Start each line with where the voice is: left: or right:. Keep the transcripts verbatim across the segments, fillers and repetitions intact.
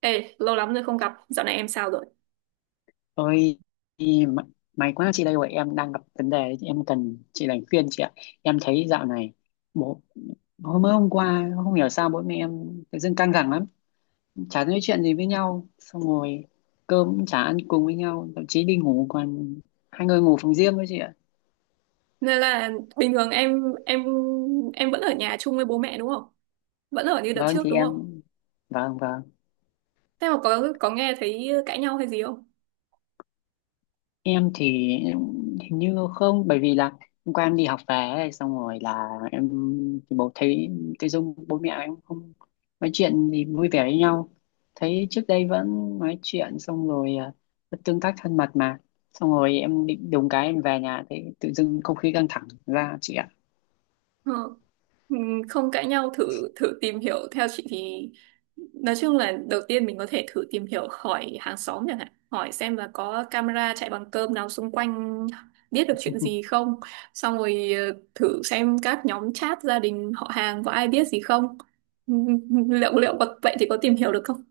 right: Ê, lâu lắm rồi không gặp, dạo này em sao rồi?
left: Ôi, y- may may quá chị đây rồi, em đang gặp vấn đề, em cần chị đánh khuyên chị ạ. Em thấy dạo này bố hôm mới hôm qua không hiểu sao bố mẹ em tự dưng căng thẳng lắm, chả nói chuyện gì với nhau, xong rồi cơm cũng chả ăn cùng với nhau, thậm chí đi ngủ còn hai người ngủ phòng riêng với chị ạ.
right: Nên là bình thường em em em vẫn ở nhà chung với bố mẹ đúng không? Vẫn ở như đợt
left: Vâng
right: trước
left: thì
right: đúng không?
left: em vâng vâng.
right: Thế mà có có nghe thấy cãi nhau hay gì không?
left: Em thì hình như không, bởi vì là hôm qua em đi học về ấy, xong rồi là em thì bố thấy tự dưng bố mẹ em không nói chuyện gì vui vẻ với nhau, thấy trước đây vẫn nói chuyện xong rồi à, vẫn tương tác thân mật mà, xong rồi em định đùng cái em về nhà thấy tự dưng không khí căng thẳng ra chị ạ.
right: Ờ, ừ, không cãi nhau, thử thử tìm hiểu theo chị thì nói chung là đầu tiên mình có thể thử tìm hiểu hỏi hàng xóm chẳng hạn, hỏi xem là có camera chạy bằng cơm nào xung quanh biết được chuyện gì không, xong rồi ờ, thử xem các nhóm chat gia đình họ hàng có ai biết gì không. Ừ, liệu liệu có, vậy thì có tìm hiểu được không?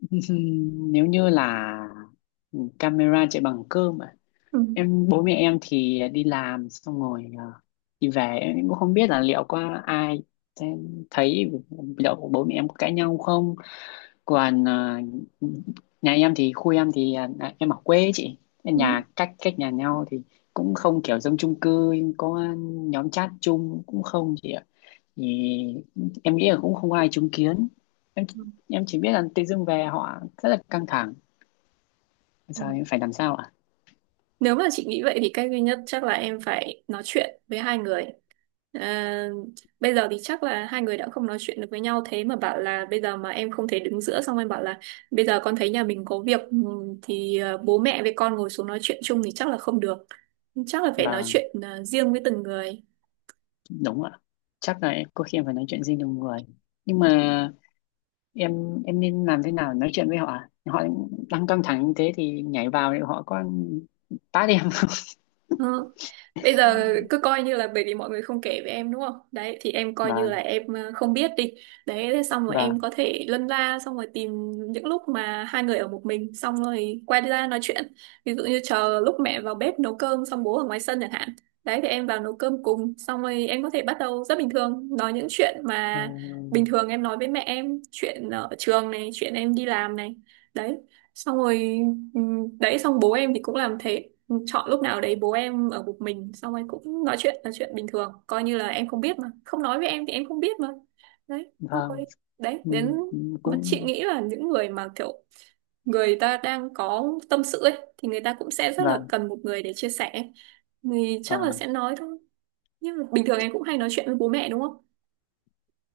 left: Nếu như là ừ, camera chạy bằng cơm à?
right: Ừ,
left: Em bố mẹ em thì đi làm xong rồi ờ, đi về em cũng không biết là liệu có ai sẽ thấy liệu bố mẹ em có cãi nhau không. Còn ờ, nhà em thì khu em thì à, em ở quê ấy chị.
right: ừ,
left: Nhà cách cách nhà nhau thì cũng không kiểu giống chung cư, có nhóm chat chung cũng không chị ạ. Thì em nghĩ là cũng không ai chứng kiến.
right: ừ.
left: Em chỉ biết là tự dưng về họ rất là căng thẳng, giờ
right: Ừ.
left: em phải làm sao ạ?
right: Nếu mà chị nghĩ vậy thì cách duy nhất chắc là em phải nói chuyện với hai người. À, bây giờ thì chắc là hai người đã không nói chuyện được với nhau, thế mà bảo là bây giờ mà em không thể đứng giữa xong em bảo là bây giờ con thấy nhà mình có việc, ừm, thì ờ, bố mẹ với con ngồi xuống nói chuyện chung thì chắc là không được, chắc là phải
left: Và
right: nói chuyện ờ, riêng với từng người.
left: đúng ạ, chắc là em- có khi em phải nói chuyện riêng nhiều người, nhưng mà em em nên làm thế nào để nói chuyện với họ ạ? Họ đang căng thẳng như thế thì nhảy vào thì họ có tát em không?
right: Ờ. Bây giờ cứ coi như là bởi vì mọi người không kể với em đúng không? Đấy thì em coi như là
left: Vâng.
right: em ờ, không biết đi. Đấy thế xong rồi em
left: Vâng.
right: có thể lân la xong rồi tìm những lúc mà hai người ở một mình xong rồi quay ra nói chuyện. Ví dụ như chờ lúc mẹ vào bếp nấu cơm xong bố ở ngoài sân chẳng hạn. Đấy thì em vào nấu cơm cùng xong rồi em có thể bắt đầu rất bình thường nói những chuyện
left: Ờ,
right: mà bình thường em nói với mẹ, em chuyện ở trường này, chuyện em đi làm này. Đấy. Xong rồi. Ừ. Đấy xong bố em thì cũng làm thế. Ừ, chọn lúc nào đấy bố em ở một mình xong rồi cũng nói chuyện nói chuyện bình thường, coi như là em không biết mà không nói với em thì em không biết, mà đấy xong rồi
left: vâng.
right: đấy,
left: Ừ,
right: đến
left: ừ,
right: mà chị
left: cũng
right: nghĩ là những người mà kiểu người ta đang có tâm sự ấy thì người ta cũng sẽ rất là
left: vâng.
right: cần một người để chia sẻ, thì chắc là sẽ
left: Vâng.
right: nói thôi. Nhưng mà bình thường em cũng hay nói chuyện với bố mẹ đúng không?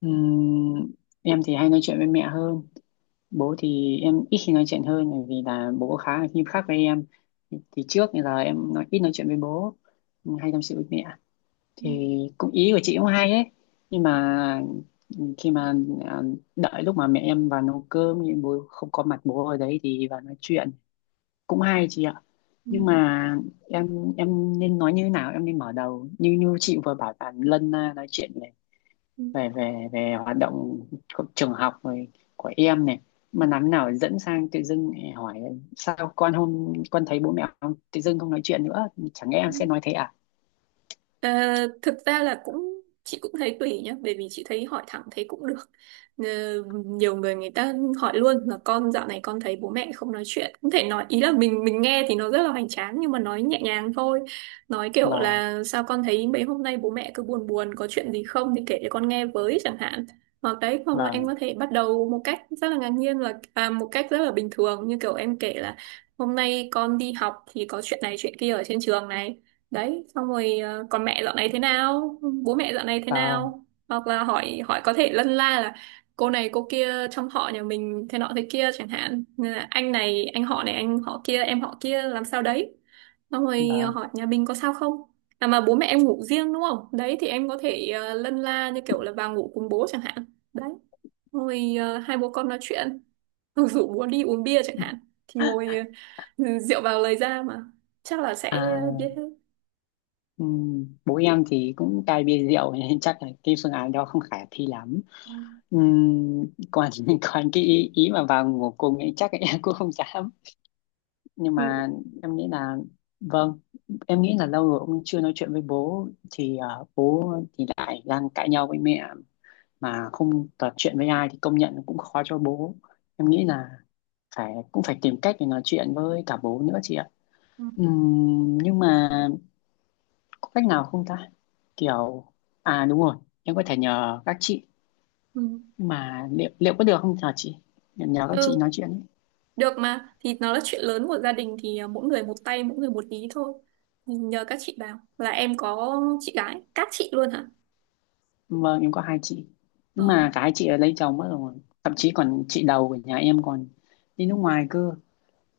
left: Ừm, em thì hay nói chuyện với mẹ hơn, bố thì em ít khi nói chuyện hơn, bởi vì là bố khá là nghiêm khắc với em, thì trước thì là em nói ít nói chuyện với bố, hay tâm sự với mẹ.
right: Ừ,
left: Thì cũng ý của chị cũng hay ấy, nhưng mà khi mà à, đợi lúc mà mẹ em vào nấu cơm nhưng bố không có mặt bố ở đấy thì vào nói chuyện cũng hay chị ạ.
right: ừ,
left: Nhưng mà em em nên nói như thế nào, em nên mở đầu như như chị vừa bảo là lân à, nói chuyện về về về hoạt động của trường học rồi của em này, mà làm thế nào dẫn sang tự dưng lại hỏi sao con hôm con thấy bố mẹ không tự dưng không nói chuyện nữa? Chẳng lẽ em
right: ừ.
left: sẽ nói thế à?
right: Ờ, thực ra là cũng chị cũng thấy tùy nhá, bởi vì chị thấy hỏi thẳng thấy cũng được. Ờ, nhiều người người ta hỏi luôn là con dạo này con thấy bố mẹ không nói chuyện, cũng thể nói, ý là mình mình nghe thì nó rất là hoành tráng nhưng mà nói nhẹ nhàng thôi, nói kiểu
left: Vâng.
right: là sao con thấy mấy hôm nay bố mẹ cứ buồn buồn có chuyện gì không thì kể cho con nghe với chẳng hạn, hoặc đấy, hoặc là em
left: Vâng.
right: có thể bắt đầu một cách rất là ngạc nhiên là, à, một cách rất là bình thường như kiểu em kể là hôm nay con đi học thì có chuyện này chuyện kia ở trên trường này, đấy xong rồi ờ, còn mẹ dạo này thế nào, bố mẹ dạo này thế
left: Vâng.
right: nào, hoặc là hỏi hỏi có thể lân la là cô này cô kia trong họ nhà mình thế nọ thế kia chẳng hạn. Nên là anh này anh họ này anh họ kia em họ kia làm sao đấy, xong rồi ờ,
left: Vâng.
right: hỏi nhà mình có sao không. À mà bố mẹ em ngủ riêng đúng không, đấy thì em có thể ờ, lân la như kiểu là vào ngủ cùng bố chẳng hạn. Đấy. Xong rồi ờ, hai bố con nói chuyện. Hoặc rủ bố đi uống bia chẳng hạn, thì ngồi, ờ, rượu vào lời ra mà, chắc là sẽ.
left: À, ừm, bố em thì cũng cai bia rượu nên chắc là cái phương án đó không khả thi lắm.
right: Ừ.
left: Ừm, còn còn cái ý, ý mà vào ngủ cùng ấy chắc là em cũng không dám. Nhưng
right: Ừ.
left: mà em nghĩ là, vâng, em nghĩ là lâu rồi ông chưa nói chuyện với bố thì ờ, bố thì lại đang cãi nhau với mẹ mà không trò chuyện với ai thì công nhận cũng khó cho bố. Em nghĩ là phải cũng phải tìm cách để nói chuyện với cả bố nữa chị ạ.
right: Ừ.
left: Ừm, nhưng mà có cách nào không ta, kiểu à đúng rồi, em có thể nhờ các chị,
right: Ừ.
left: nhưng mà liệu liệu có được không nhờ chị? Em nhờ các chị
right: Ừ,
left: nói chuyện.
right: được mà, thì nó là chuyện lớn của gia đình thì à, mỗi người một tay mỗi người một ý thôi. Thì nhờ các chị vào, là em có chị gái các chị luôn hả?
left: Vâng, em có hai chị.
right: Ờ.
left: Nhưng mà cái chị ấy lấy chồng mất rồi. Thậm chí còn chị đầu của nhà em còn đi nước ngoài cơ.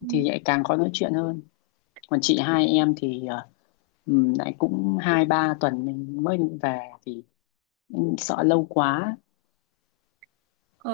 left: Thì lại càng khó nói chuyện hơn. Còn chị hai em thì ờ, ừm, lại cũng hai ba tuần mình mới định về. Thì em sợ lâu quá.
right: Ờ,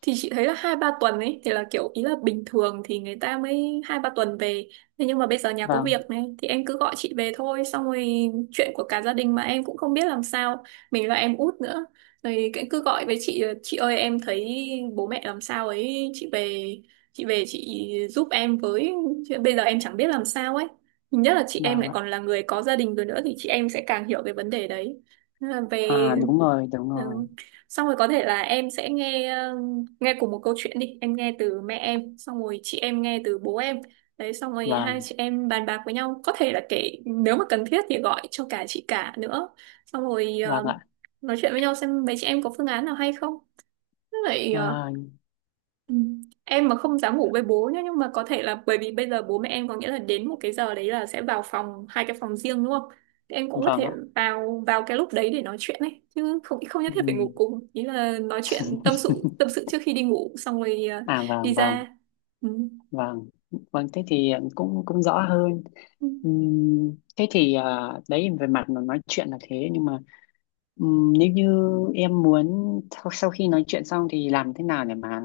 right: thì chị thấy là hai ba tuần ấy thì là kiểu ý là bình thường thì người ta mới hai ba tuần về, thế nhưng mà bây giờ nhà có
left: Vâng.
right: việc này thì em cứ gọi chị về thôi, xong rồi chuyện của cả gia đình mà em cũng không biết làm sao, mình là em út nữa, rồi cái- cứ gọi với chị là, chị ơi em thấy bố mẹ làm sao ấy, chị về, chị về chị giúp em với. Chứ bây giờ em chẳng biết làm sao ấy, nhất là chị em
left: Vâng
right: lại
left: ạ.
right: còn là người có gia đình rồi nữa thì chị em sẽ càng hiểu cái vấn đề đấy. Nên là về.
left: À, đúng rồi, đúng rồi.
right: Ừ. Xong rồi có thể là em sẽ nghe, ờ, nghe cùng một câu chuyện đi, em nghe từ mẹ em xong rồi chị em nghe từ bố em, đấy xong rồi hai
left: Vâng,
right: chị em bàn bạc với nhau, có thể là kể nếu mà cần thiết thì gọi cho cả chị cả nữa, xong rồi
left: vâng
right: ờ,
left: ạ.
right: nói chuyện với nhau xem mấy chị em có phương án nào hay không, với lại. ờ,
left: À,
right: Ừ. Em mà không dám ngủ với bố nhá, nhưng mà có thể là bởi vì bây giờ bố mẹ em có nghĩa là đến một cái giờ đấy là sẽ vào phòng, hai cái phòng riêng đúng không? Thì em cũng có
left: vâng
right: thể
left: ạ.
right: vào vào cái lúc đấy để nói chuyện ấy, chứ không không nhất thiết phải ngủ
left: Ừm.
right: cùng, ý là nói chuyện tâm sự tâm sự trước khi đi ngủ xong rồi, à,
left: À
right: đi
left: vâng, vâng,
right: ra. Ừ.
left: vâng. Vâng, thế thì cũng cũng rõ hơn.
right: Ừ.
left: Ừm, Thế thì ờ, đấy về mặt mà nói chuyện là thế, nhưng mà ừm, nếu như em muốn sau, sau khi nói chuyện xong thì làm thế nào để mà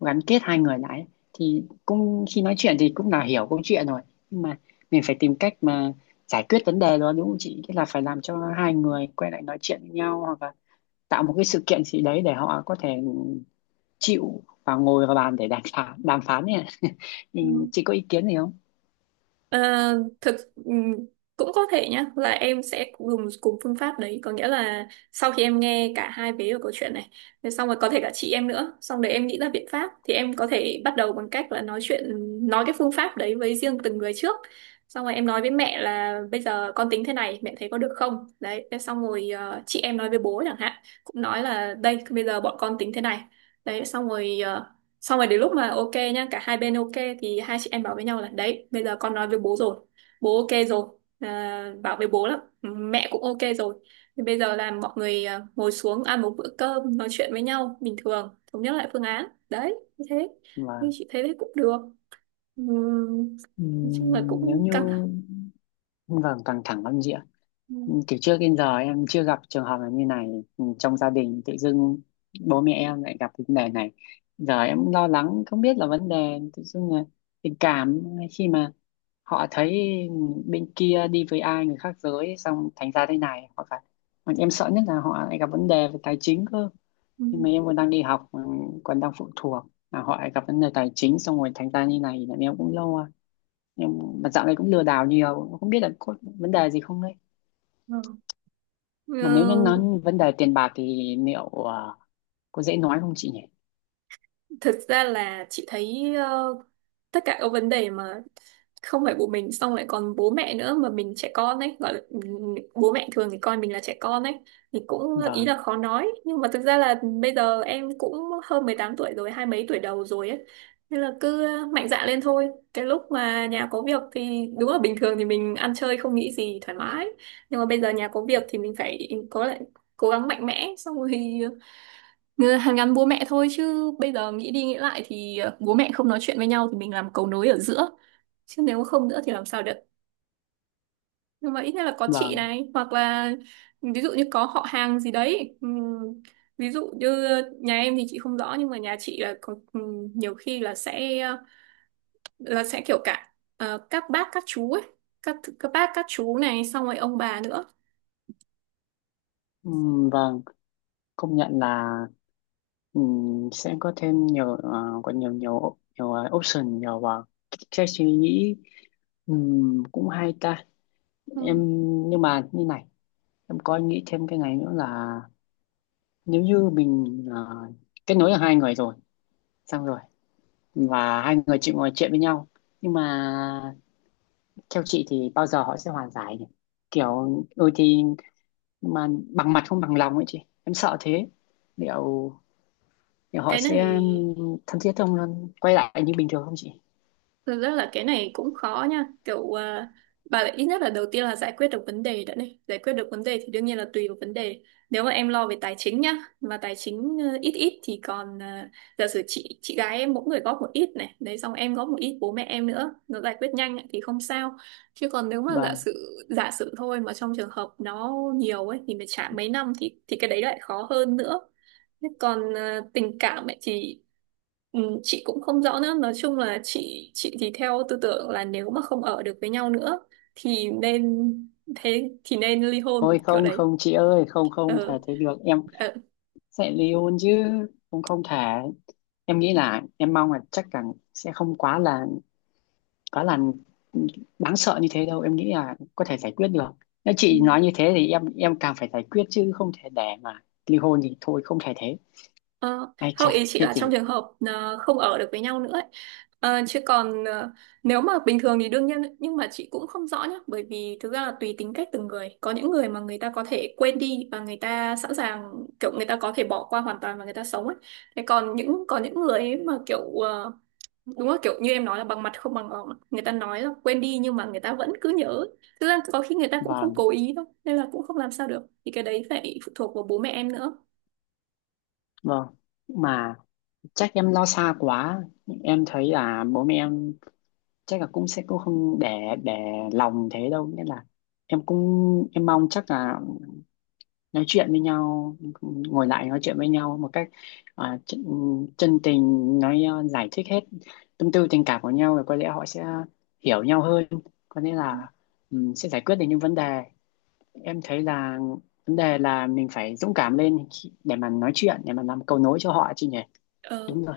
left: gắn kết hai người lại ấy? Thì cũng khi nói chuyện thì cũng là hiểu câu chuyện rồi, nhưng mà mình phải tìm cách mà giải quyết vấn đề đó đúng không chị? Tức là phải làm cho hai người quay lại nói chuyện với nhau, hoặc là tạo một cái sự kiện gì đấy để họ có thể chịu và ngồi vào bàn để đàm phán đàm phán nhỉ.
right: Ừ.
left: Chị có ý kiến gì không?
right: Ờ, thực, ừm, cũng có thể nhá là em sẽ dùng cùng phương pháp đấy, có nghĩa là sau khi em nghe cả hai vế của câu chuyện này, thì xong rồi có thể cả chị em nữa, xong để em nghĩ ra biện pháp thì em có thể bắt đầu bằng cách là nói chuyện, nói cái phương pháp đấy với riêng từng người trước, xong rồi em nói với mẹ là bây giờ con tính thế này mẹ thấy có được không, đấy thế xong rồi ờ, chị em nói với bố chẳng hạn, cũng nói là đây bây giờ bọn con tính thế này, đấy xong rồi ờ, xong rồi đến lúc mà ok nhá cả hai bên ok, thì hai chị em bảo với nhau là đấy bây giờ con nói với bố rồi, bố ok rồi, à, bảo với bố lắm, mẹ cũng ok rồi, thì bây giờ là mọi người, à, ngồi xuống ăn một bữa cơm nói chuyện với nhau bình thường, thống nhất lại phương án đấy như thế, nhưng
left: Vâng.
right: chị thấy đấy cũng được. Ừm, nói chung là
left: Ừm, nếu
right: cũng
left: như
right: căng thẳng.
left: vâng, căng thẳng lắm. Ừ,
right: Ừm,
left: từ trước đến giờ em chưa gặp trường hợp là như này. Ừ, trong gia đình tự dưng bố mẹ em lại gặp cái vấn đề này, giờ em lo lắng không biết là vấn đề tự dưng là tình cảm, khi mà họ thấy bên kia đi với ai người khác giới xong thành ra thế này, hoặc là còn em sợ nhất là họ lại gặp vấn đề về tài chính cơ, nhưng
right: ừm,
left: mà em còn đang đi học, ừ, còn đang phụ thuộc, là họ lại gặp vấn đề tài chính xong rồi thành ra như này là em cũng lo. Em mà dạo này cũng lừa đảo nhiều, không biết là có vấn đề gì không,
right: ờ.
left: mà nếu như nói
right: Ừ,
left: vấn đề tiền bạc thì liệu ờ, có dễ nói không chị nhỉ?
right: thực ra là chị thấy, ờ, tất cả các vấn đề mà không phải của mình, xong lại còn bố mẹ nữa mà mình trẻ con ấy, gọi là, ừm, bố mẹ thường thì coi mình là trẻ con ấy, thì cũng ý
left: Vâng.
right: là khó nói, nhưng mà thực ra là bây giờ em cũng hơn mười tám tuổi rồi, hai mấy tuổi đầu rồi ấy, nên là cứ mạnh dạn lên thôi. Cái lúc mà nhà có việc thì đúng là bình thường thì mình ăn chơi không nghĩ gì thoải mái, nhưng mà bây giờ nhà có việc thì mình phải có lại, cố gắng mạnh mẽ xong rồi hàn gắn bố mẹ thôi, chứ bây giờ nghĩ đi nghĩ lại thì, ờ, bố mẹ không nói chuyện với nhau thì mình làm cầu nối ở giữa, chứ nếu không nữa thì làm sao được. Nhưng mà ít nhất là có chị
left: Vâng.
right: này, hoặc là ừ, ví dụ như có họ hàng gì đấy. Ừm, ví dụ như nhà em thì chị không rõ, nhưng mà nhà chị là có, ừm, nhiều khi là sẽ, ờ, là sẽ kiểu cả, ờ, các bác các chú ấy, các các bác các chú này xong rồi ông bà nữa.
left: Ừm, vâng, công nhận là ừm, sẽ có thêm nhiều ờ, có nhiều nhiều nhiều ờ, option, nhiều uh, cái suy nghĩ. Ừm, cũng hay ta. Em,
right: Ừm,
left: nhưng mà như này, em có nghĩ thêm cái này nữa là nếu như mình ờ, kết nối được hai người rồi, xong rồi và hai người chị ngồi chuyện với nhau, nhưng mà theo chị thì bao giờ họ sẽ hòa giải nhỉ? Kiểu đôi khi mà bằng mặt không bằng lòng ấy chị, em sợ thế. liệu, liệu họ
right: cái này.
left: sẽ thân thiết không, quay lại như bình thường không chị?
right: Thực ra là cái này cũng khó nha, kiểu, à, bà lại ít nhất là đầu tiên là giải quyết được vấn đề đã này, giải quyết được vấn đề thì đương nhiên là tùy vào vấn đề, nếu mà em lo về tài chính nhá, mà tài chính, ờ, ít ít thì còn, ờ, giả sử chị chị gái em mỗi người góp một ít này, đấy xong em góp một ít bố mẹ em nữa nó giải quyết nhanh ấy, thì không sao, chứ còn nếu mà giả
left: Vâng,
right: sử giả sử thôi, mà trong trường hợp nó nhiều ấy thì phải trả mấy năm thì thì cái đấy lại khó hơn nữa. Thế còn, ờ, tình cảm ấy thì, Ừ, chị cũng không rõ nữa, nói chung là chị chị thì theo tư tưởng là nếu mà không ở được với nhau nữa thì nên, thế thì nên ly hôn
left: thôi
right: kiểu
left: không,
right: đấy.
left: không chị ơi, không, không thể
right: Ừ.
left: thế được. Em sẽ ly hôn chứ? Không, không thể. Em nghĩ là, em mong là chắc là sẽ không quá là quá là đáng sợ như thế đâu. Em nghĩ là có thể giải quyết được. Nếu
right: Ừ.
left: chị nói như thế thì em em càng phải giải quyết, chứ không thể để mà ly hôn thì thôi, không thể thế.
right: Ờ,
left: Ai
right: không,
left: chà,
right: ý chị
left: thế
right: là trong
left: chị.
right: trường hợp, ờ, không ở được với nhau nữa ấy. Ờ, chứ còn, ờ, nếu mà bình thường thì đương nhiên ấy, nhưng mà chị cũng không rõ nhá, bởi vì thực ra là tùy tính cách từng người, có những người mà người ta có thể quên đi và người ta sẵn sàng, kiểu người ta có thể bỏ qua hoàn toàn và người ta sống ấy, thế còn những, có những người ấy mà kiểu, ờ, đúng rồi, kiểu như em nói là bằng mặt không bằng lòng, người ta nói là quên đi nhưng mà người ta vẫn cứ nhớ, thực ra có khi người ta cũng không
left: Vâng.
right: cố ý đâu, nên là cũng không làm sao được, thì cái đấy phải phụ thuộc vào bố mẹ em nữa.
left: Vâng, mà chắc em lo xa quá. Em thấy là bố mẹ em chắc là cũng sẽ cũng không để để lòng thế đâu, nên là em cũng em mong chắc là nói chuyện với nhau, ngồi lại nói chuyện với nhau một cách à, chân, chân tình, nói à, giải thích hết tâm tư tình cảm của nhau rồi có lẽ họ sẽ hiểu nhau hơn, có lẽ là ừm, sẽ giải quyết được những vấn đề. Em thấy là vấn đề là mình phải dũng cảm lên khi- để mà nói chuyện, để mà làm cầu nối cho họ chứ nhỉ?
right: Ờ,
left: Đúng rồi.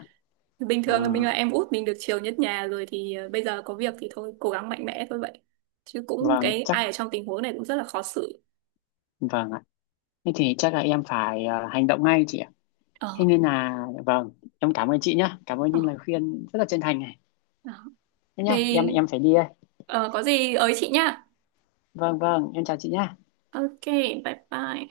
right: bình
left: À,
right: thường là mình là em út mình được chiều nhất nhà rồi thì, ờ, bây giờ có việc thì thôi cố gắng mạnh mẽ thôi vậy, chứ cũng
left: vâng
right: cái
left: chắc,
right: ai ở trong tình huống này cũng rất là khó xử.
left: vâng ạ, thế thì chắc là em phải à, hành động ngay chị ạ. Thế
right: Ờ,
left: nên là vâng, em cảm ơn chị nhé, cảm ơn
right: ờ,
left: những lời khuyên rất là chân thành này.
right: đó.
left: Thế nhá,
right: Thì,
left: em em phải đi.
right: ờ, có gì ới chị nha.
left: Vâng, vâng, em chào chị nha.
right: Ok, bye bye.